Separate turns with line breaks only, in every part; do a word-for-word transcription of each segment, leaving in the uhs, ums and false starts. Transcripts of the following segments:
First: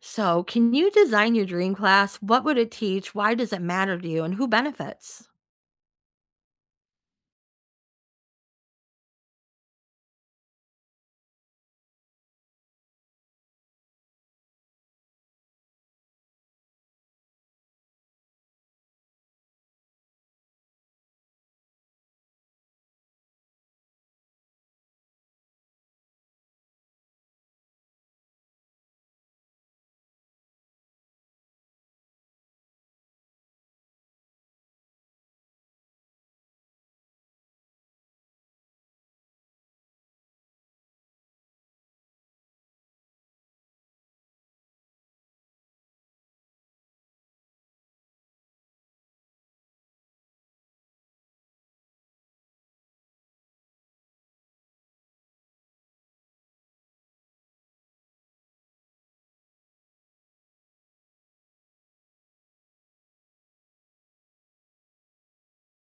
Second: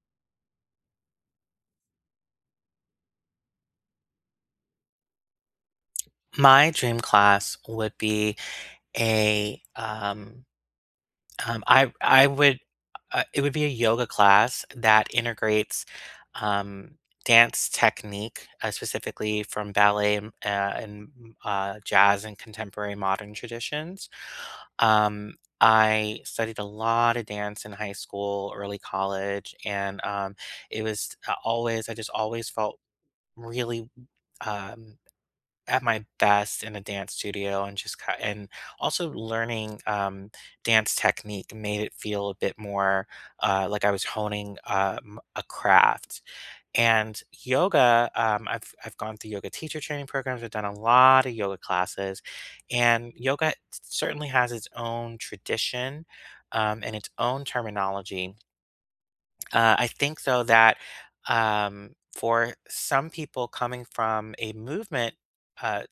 So, can you design your dream class? What would it teach? Why does it matter to you? And who benefits?
My dream class would be a, um, um, I I would, uh, it would be a yoga class that integrates, um, dance technique, uh, specifically from ballet and, uh, and uh, jazz and contemporary modern traditions. Um, I studied a lot of dance in high school, early college, and um, it was uh, always, I just always felt really um, at my best in a dance studio and just ki and also learning, um, dance technique made it feel a bit more, uh, like I was honing, um, a craft. And yoga, um, I've I've gone through yoga teacher training programs. I've done a lot of yoga classes, and yoga certainly has its own tradition, um, and its own terminology. Uh, I think though that, um, for some people coming from a movement, uh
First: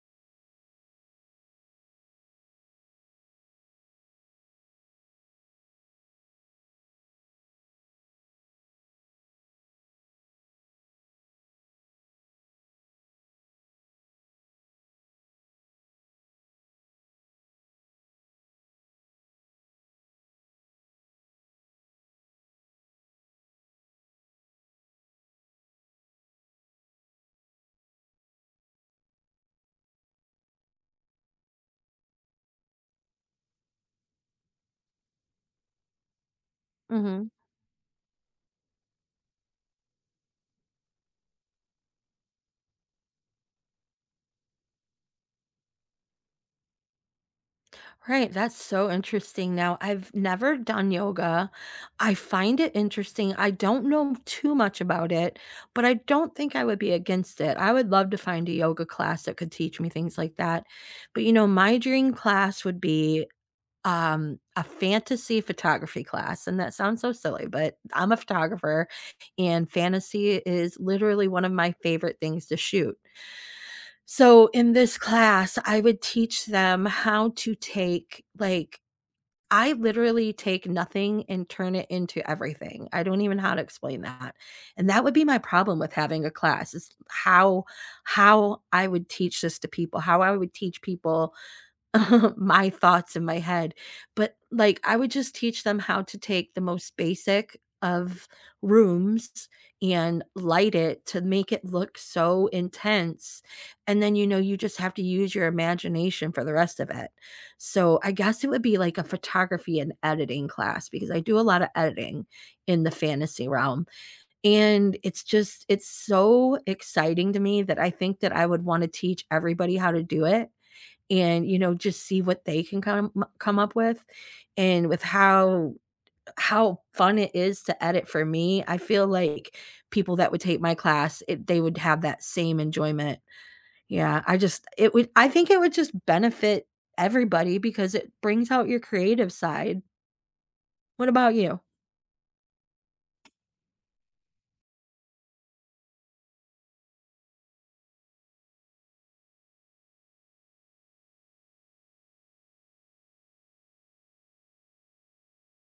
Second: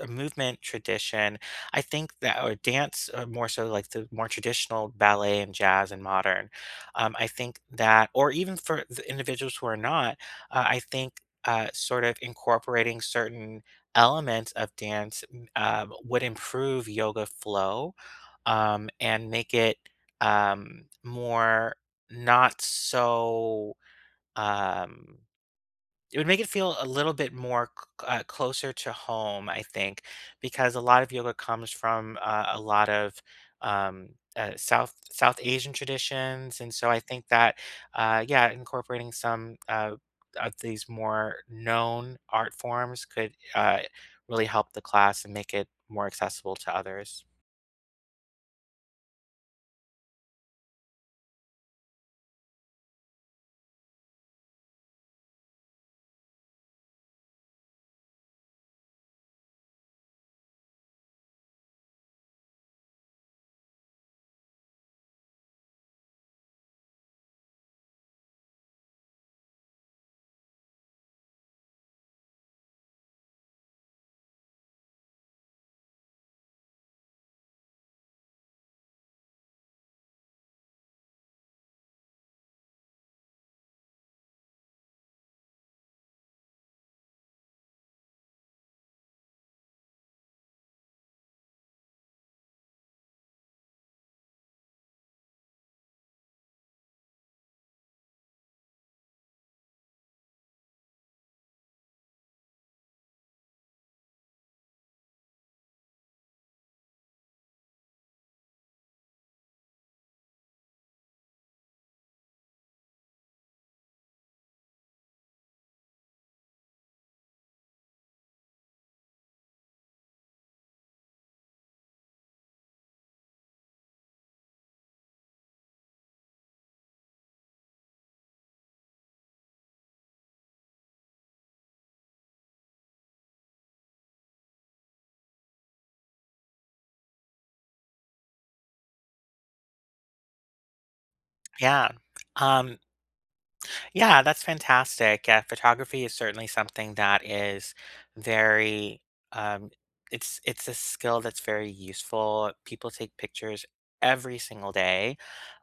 a movement tradition. I think that or dance, or more so like the more traditional ballet and jazz and modern. Um, I think that, or even for the individuals who are not, uh, I think uh, sort of incorporating certain elements of dance m- um, would improve yoga flow um, and make it um, more not so. Um, it would make it feel a little bit more c uh, closer to home, I think, because a lot of yoga comes from, uh, a lot of, um, uh, South South Asian traditions, and so I think
Hmm.
that, uh, yeah, incorporating some, uh, of these more known art forms could, uh, really help the class and make it more accessible to others.
Right, that's so interesting. Now, I've never done yoga. I find it interesting. I don't know too much about it, but I don't think I would be against it. I would love to find a yoga class that could teach me things like that. But you know, my dream class would be um, a fantasy photography class, and that sounds so silly, but I'm a photographer, and fantasy is literally one of my favorite things to shoot. So, in this class, I would teach them how to take, like, I literally take nothing and turn it into everything. I don't even know how to explain that. And that would be my problem with having a class, is how how I would teach this to people, how I would teach people my thoughts in my head. But, like, I would just teach them how to take the most basic of rooms and light it to make it look so intense, and then, you know, you just have to use your imagination for the rest of it. So, I guess it would be like a photography and editing class because I do a lot of editing in the fantasy realm, and it's just it's so exciting to me that I think that I would wanna teach everybody how to do it and, you know, just see what they can come come up with, and with how how fun it is to edit for me, I feel like people that would take my class, it they would have that same enjoyment. Yeah, I just it would I think it would just benefit everybody because it brings out your creative side. What about you?
Yeah. Um Yeah, that's fantastic. Yeah, photography is certainly something that is very um it's it's a skill that's very useful. People take pictures every single day.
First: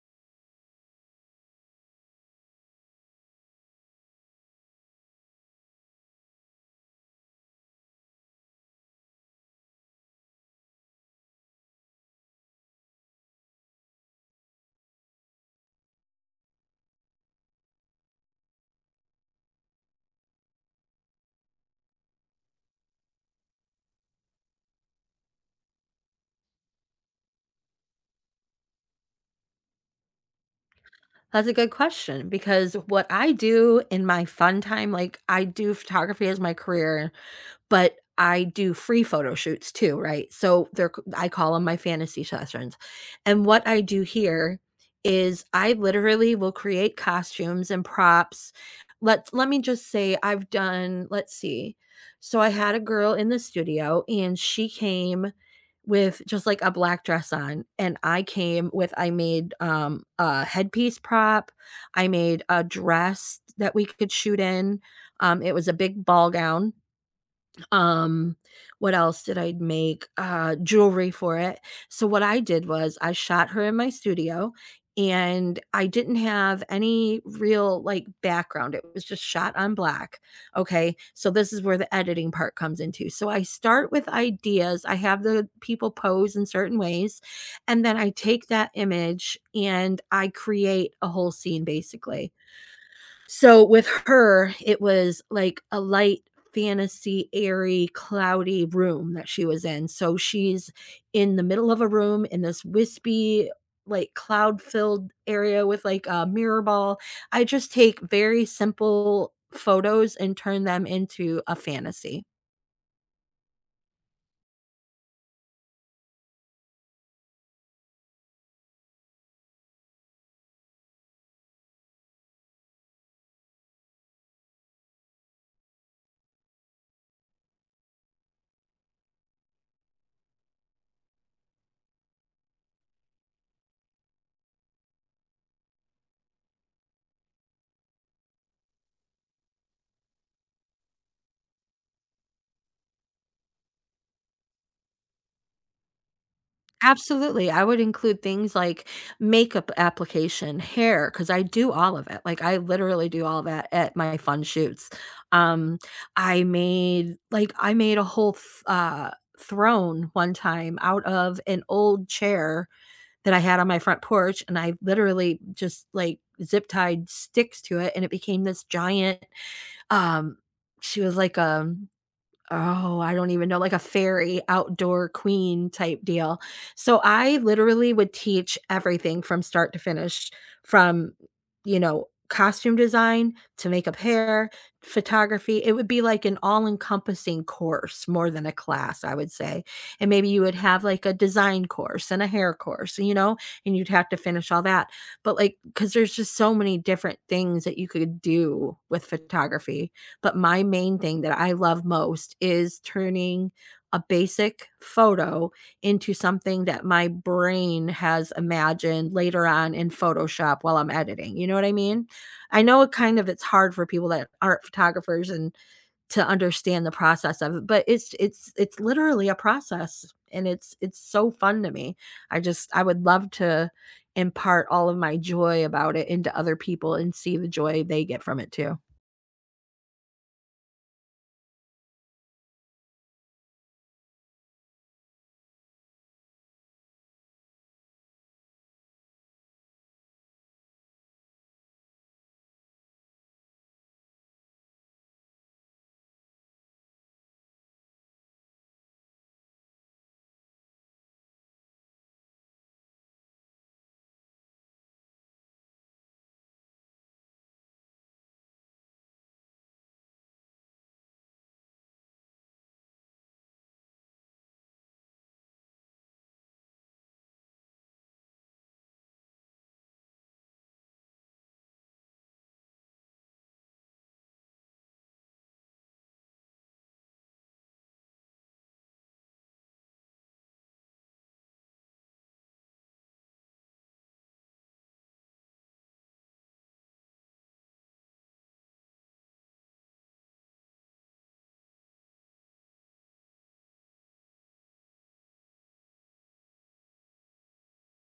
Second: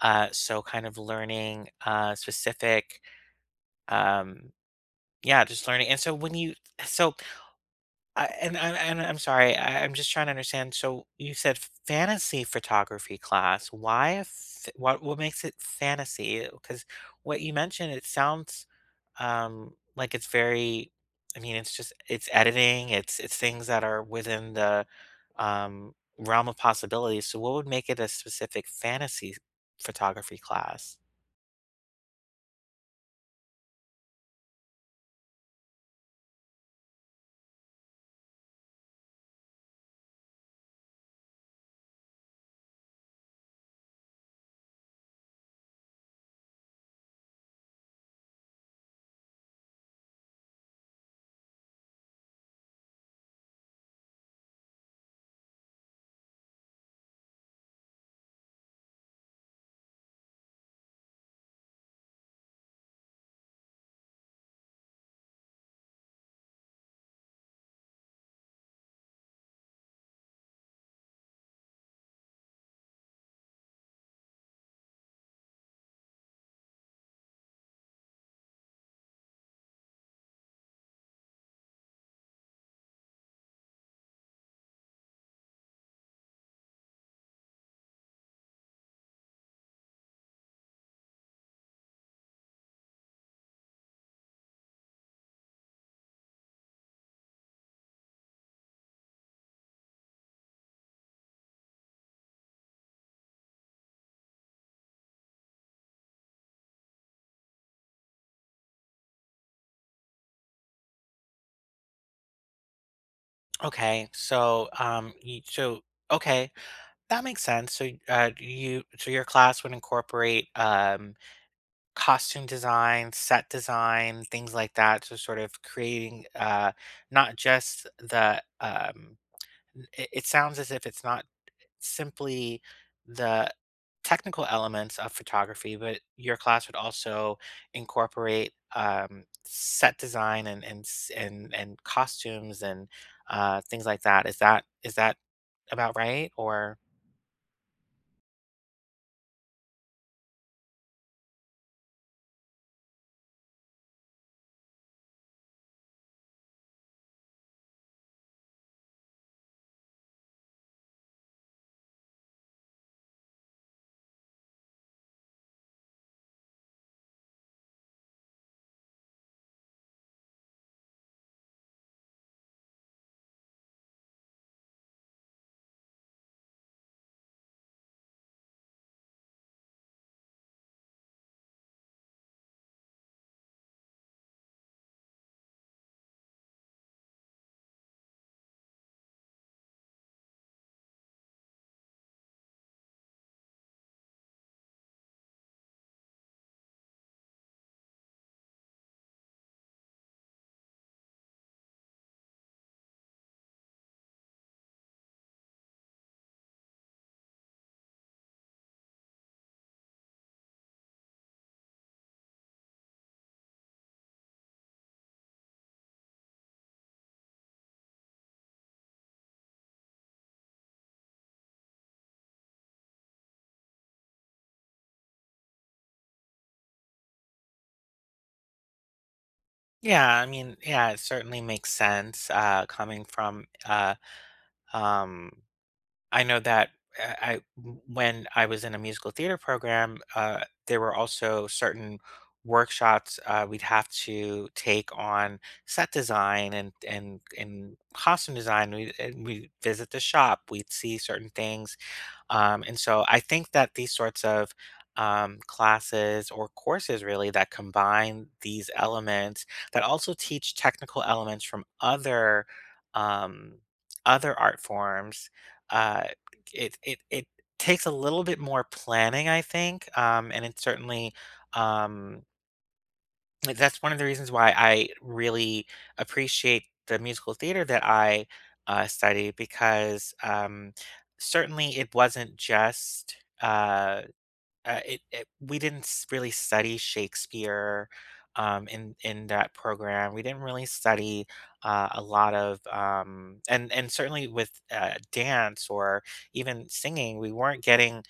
Uh so kind of learning uh specific um yeah, just learning. And so when you so I and I and I'm sorry, I I'm just trying to understand. So you said fantasy photography class. Why a f what what makes it fantasy? Because what you mentioned, it sounds um like it's very I mean, it's just it's editing, it's it's things that are within the um realm of possibilities. So what would make it a specific fantasy photography class?
That's a good question, because what I do in my fun time, like, I do photography as my career. But I do free photo shoots too, right? So they're c I call them my fantasy sessions, and what I do here is I literally will create costumes and props. Let's let me just say, I've done let's see. So I had a girl in the studio, and she came with just, like, a black dress on, and I came with I made, um, a headpiece prop. I made a dress that we could shoot in, um, it was a big ball gown. Um, what else did I make? Uh, jewelry for it. So what I did was I shot her in my studio, and I didn't have any real, like, background. It was just shot on black. Okay. So this is where the editing part comes into. So I start with ideas. I have the people pose in certain ways, and then I take that image and I create a whole scene basically. So with her, it was like a light fantasy, airy, cloudy room that she was in. So she's in the middle of a room in this wispy, like cloud filled area with like a mirror ball. I just take very simple photos and turn them into a fantasy.
Okay, so um, you, so okay, that makes sense. So, uh, you so your class would incorporate um, costume design, set design, things like that. So, sort of creating uh, not just the. Um, it, it sounds as if it's not simply the technical elements of photography, but your class would also incorporate um, set design and and s- and and costumes and uh, things like that. Is that is that about right or?
Absolutely, I would include things like makeup application, hair, because I do all of it, like, I literally do all of that at my fun shoots. Um, I made like, I made a whole th uh, throne one time out of an old chair that I had on my front porch, and I literally just, like, zip tied sticks to it, and it became this giant, um she was like a Oh, I don't even know, like a fairy outdoor queen type deal. So I literally would teach everything from start to finish, from, you know, costume design to makeup, hair, photography. It would be like an all encompassing course more than a class, I would say. And maybe you would have like a design course and a hair course, you know, and you'd have to finish all that. But like, because there's just so many different things that you could do with photography, but my main thing that I love most is turning a basic photo into something that my brain has imagined later on in Photoshop while I'm editing, you know what I mean? I know it kind of it's hard for people that aren't photographers, and to understand the process of it, but it's it's it's literally a process, and it's it's so fun to me. I just I would love to impart all of my joy about it into other people, and see the joy they get from it too.
Yeah, I mean, yeah, it certainly makes sense, uh, coming from, uh, um I know that uh, I, when I was in a musical theater program, uh, there were also certain workshops, uh, we'd have to take on set design and and and costume design. We and we visit the shop, we'd see certain things, um, and so I think that these sorts of um, classes or courses really that combine these elements that also teach technical elements from other um, other art forms. Uh, it it it takes a little bit more planning, I think, um, and it certainly. Um, like, that's one of the reasons why I really appreciate the musical theater that I, uh, studied because, um, certainly it wasn't just, uh, uh, it it we didn't s really study Shakespeare, um, in in that program. We didn't really study, uh, a lot of, um and and certainly with, uh, dance or even singing, we weren't getting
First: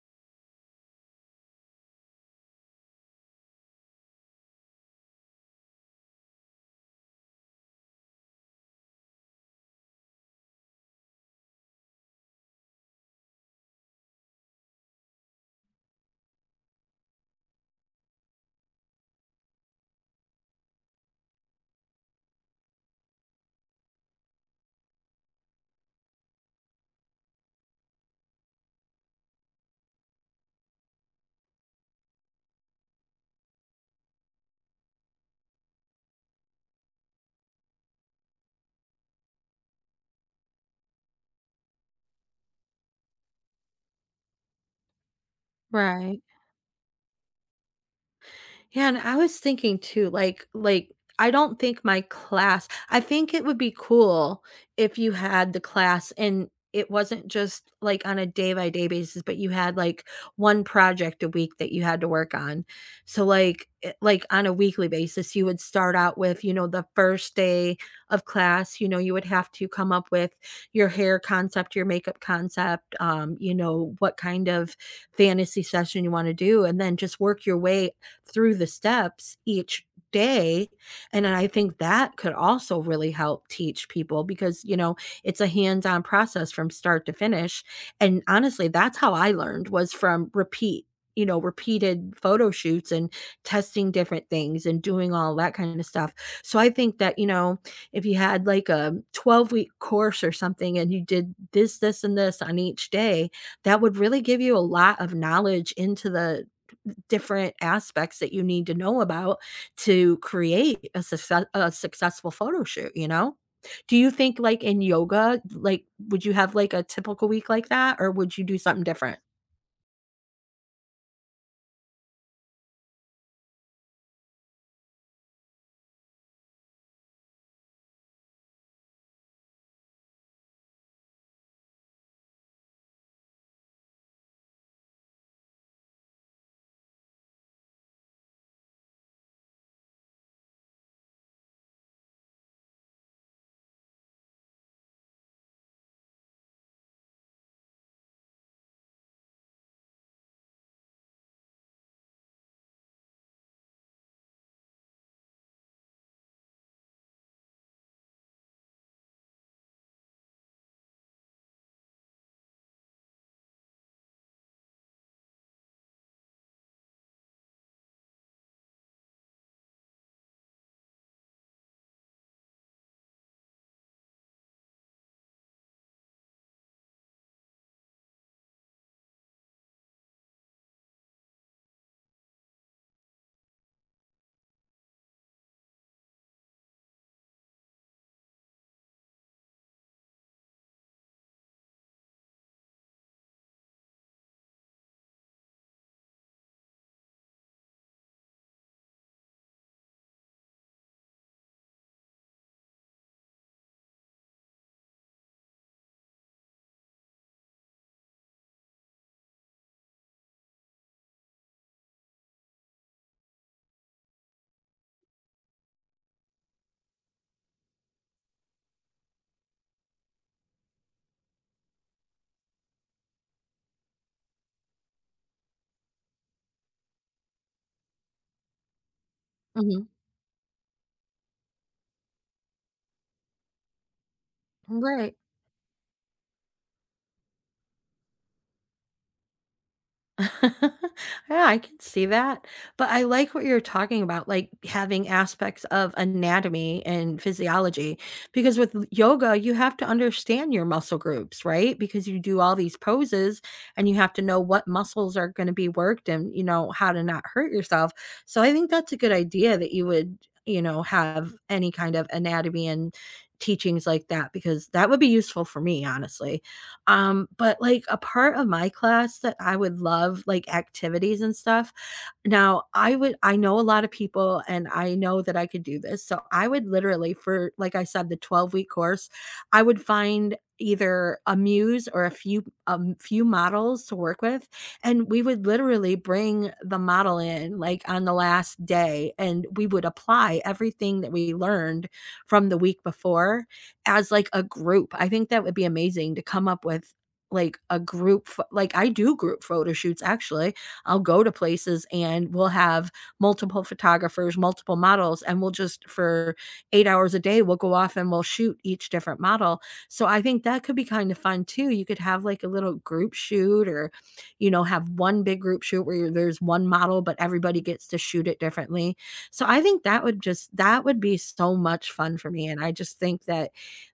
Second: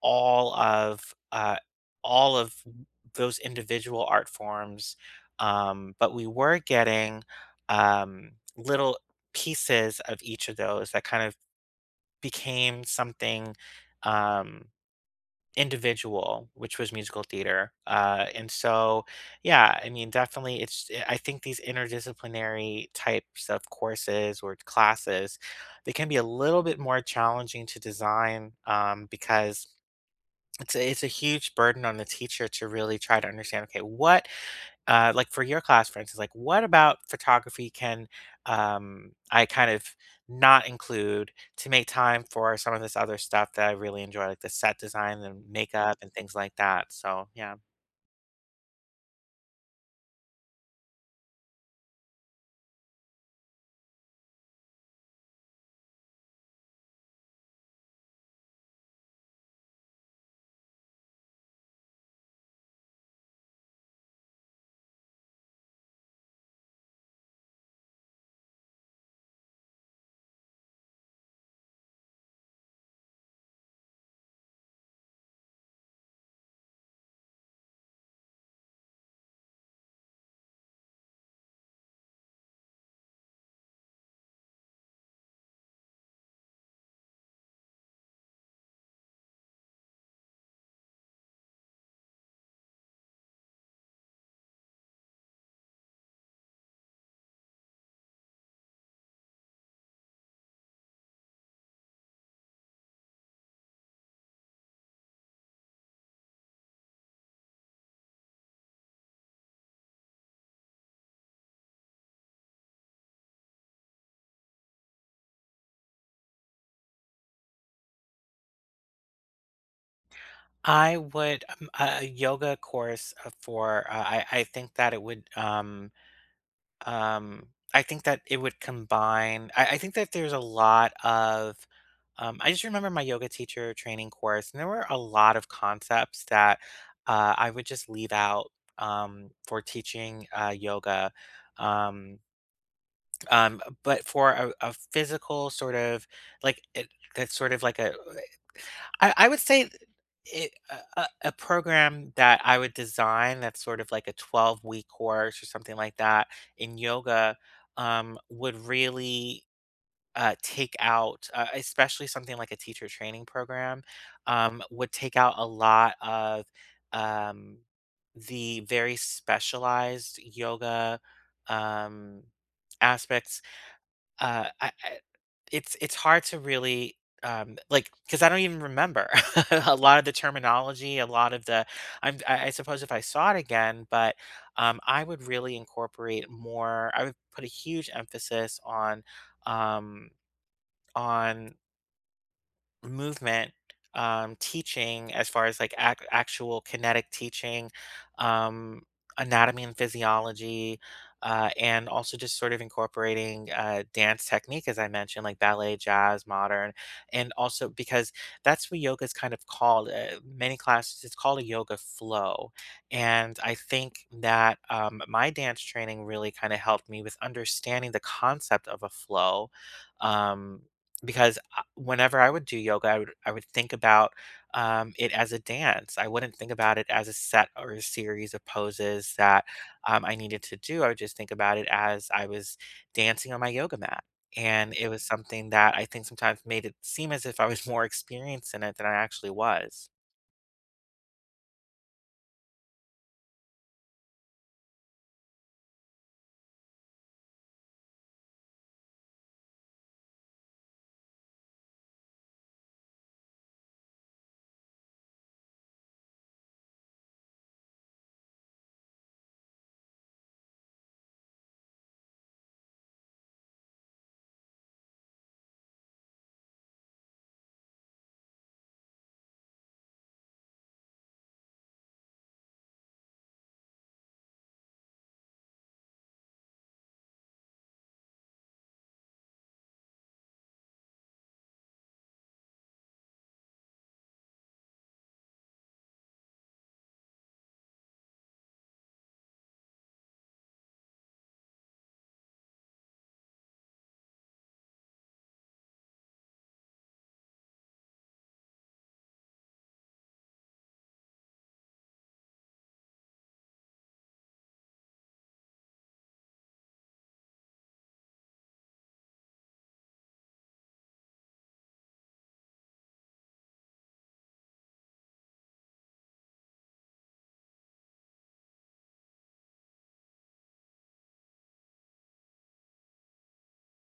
all of, uh, all of those individual art forms, um, but we were getting, um, little pieces of each of those that kind of became something, um, individual, which was musical theater. Uh, and so, yeah, I mean, definitely, it's, eh, I think these interdisciplinary types of courses or classes, they can be a little bit more challenging to design, um, because it's a, it's a huge burden on the teacher to really try to understand, okay, what, uh, like for your class, for instance, like what about photography can um, I kind of not include to make time for some of this other stuff that I really enjoy, like the set design and makeup and
Right.
things like that. So, yeah.
Yeah, and I was thinking too, like like I don't think my class I think it would be cool if you had the class and it wasn't just like on a day by day basis, but you had like one project a week that you had to work on. So, like, it- like on a weekly basis, you would start out with, you know, the first day of class, you know, you would have to come up with your hair concept, your makeup concept, um, you know, what kind of fantasy session you want to do, and then just work your way through the steps each day. And I think that could also really help teach people, because you know it's a hands-on process from start to finish. And honestly, that's how I learned, was from repeat you know repeated photo shoots and testing different things and doing all that kind of stuff. So I think that you know if you had like a twelve week course or something, and you did this this and this on each day, that would really give you a lot of knowledge into the different aspects that you need to know about to create a success a successful photo shoot, you know? Do you think, like, in yoga, like, would you have, like, a typical week like that, or would you do something different?
I would um, a a yoga course uh, for uh, I I think that it would um Um, I think that it would combine I I think that there's a lot of um, I just remember my yoga teacher training course, and there were a lot of concepts that uh, I would just leave out um, for teaching uh, yoga. Um, um, but for a, a physical sort of like it, that's sort of like a I I would say it a a a program that I would design that's sort of like a twelve-week course or something like that in yoga, um, would really, uh, take out, uh, especially something like a teacher training program, um, would take out a lot of, um, the very specialized yoga, um, aspects uh, I I it's it's hard to really, um, like because I don't even remember a lot of the terminology, a lot of the I'm I I suppose if I saw it again, but, um, I would really incorporate more I would put a huge emphasis on, um, on movement um, teaching as far as like ac- actual kinetic teaching um, anatomy and physiology uh, and also just sort of incorporating uh, dance technique as I mentioned, like ballet, jazz, modern. And also, because that's what yoga is kind of called, uh, many classes, it's called a yoga flow. And I think that um, my dance training really kind of helped me with understanding the concept of a flow, um, because I whenever I would do yoga, I would I would think about, um, it as a dance. I wouldn't think about it as a set or a series of poses that,
Mhm.
um, I needed to do. I would just think about it as I was dancing on my yoga mat, and it was
Right.
something that I think sometimes made it seem as if I was more experienced in it than I actually was.
Yeah, I can see that. But I like what you're talking about, like having aspects of anatomy and physiology, because with l- yoga, you have to understand your muscle groups, right? Because you do all these poses, and you have to know what muscles are going to be worked, and, you know, how to not hurt yourself. So I think that's a good idea, that you would, you know, have any kind of anatomy and teachings like that, because that would be useful for me, honestly. Um, but, like, a part of my class that I would love, like, activities and stuff. Now, I would I know a lot of people and I know that I could do this, so I would literally, for, like I said, the twelve-week course, I would find either a muse or a few um, few models to work with, and we would literally bring the model in, like, on the last day, and we would apply everything that we learned from the week before as like a group. I think that would be amazing, to come up with, like a group pho- like I do group photo shoots, actually. I'll go to places and we'll have multiple photographers, multiple models, and we'll just for eight hours a day we'll go off and we'll shoot each different model. So I think that could be kind of fun too. You could have like a little group shoot, or you know have one big group shoot where you're- there's one model but everybody gets to shoot it differently. So I think that would just that would be so much fun for me, and I just think that,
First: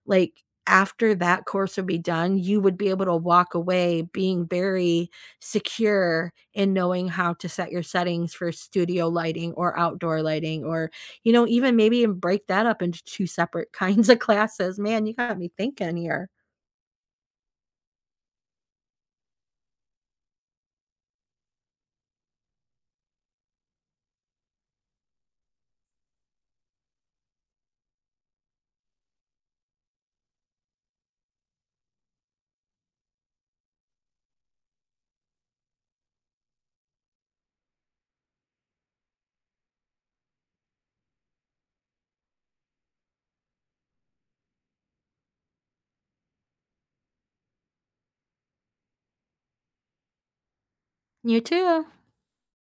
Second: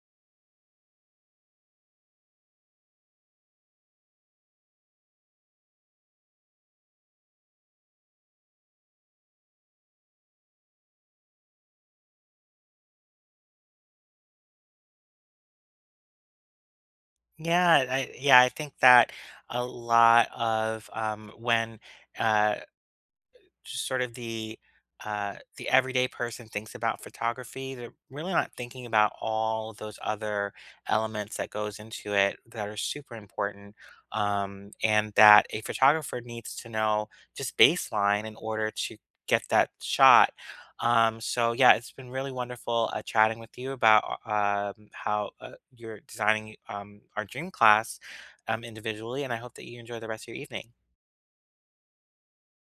like, after that course would be done, you would be able to walk away being very secure in knowing how to set your settings for studio lighting or outdoor lighting, or, you know, even maybe and break that up into two separate kinds of classes. Man, you got me thinking here.
Yeah, I yeah, I think that a lot of, um, when, uh just sort of the uh, the everyday person thinks about photography, they're really not thinking about all those other elements that goes into it that are super important, um, and that a photographer needs to know just baseline in order to get that shot. Um, so yeah, it's been really wonderful uh, chatting with you about uh, um, how uh, you're designing um, our dream class um, individually, and I hope that you enjoy the rest of your evening.
You too.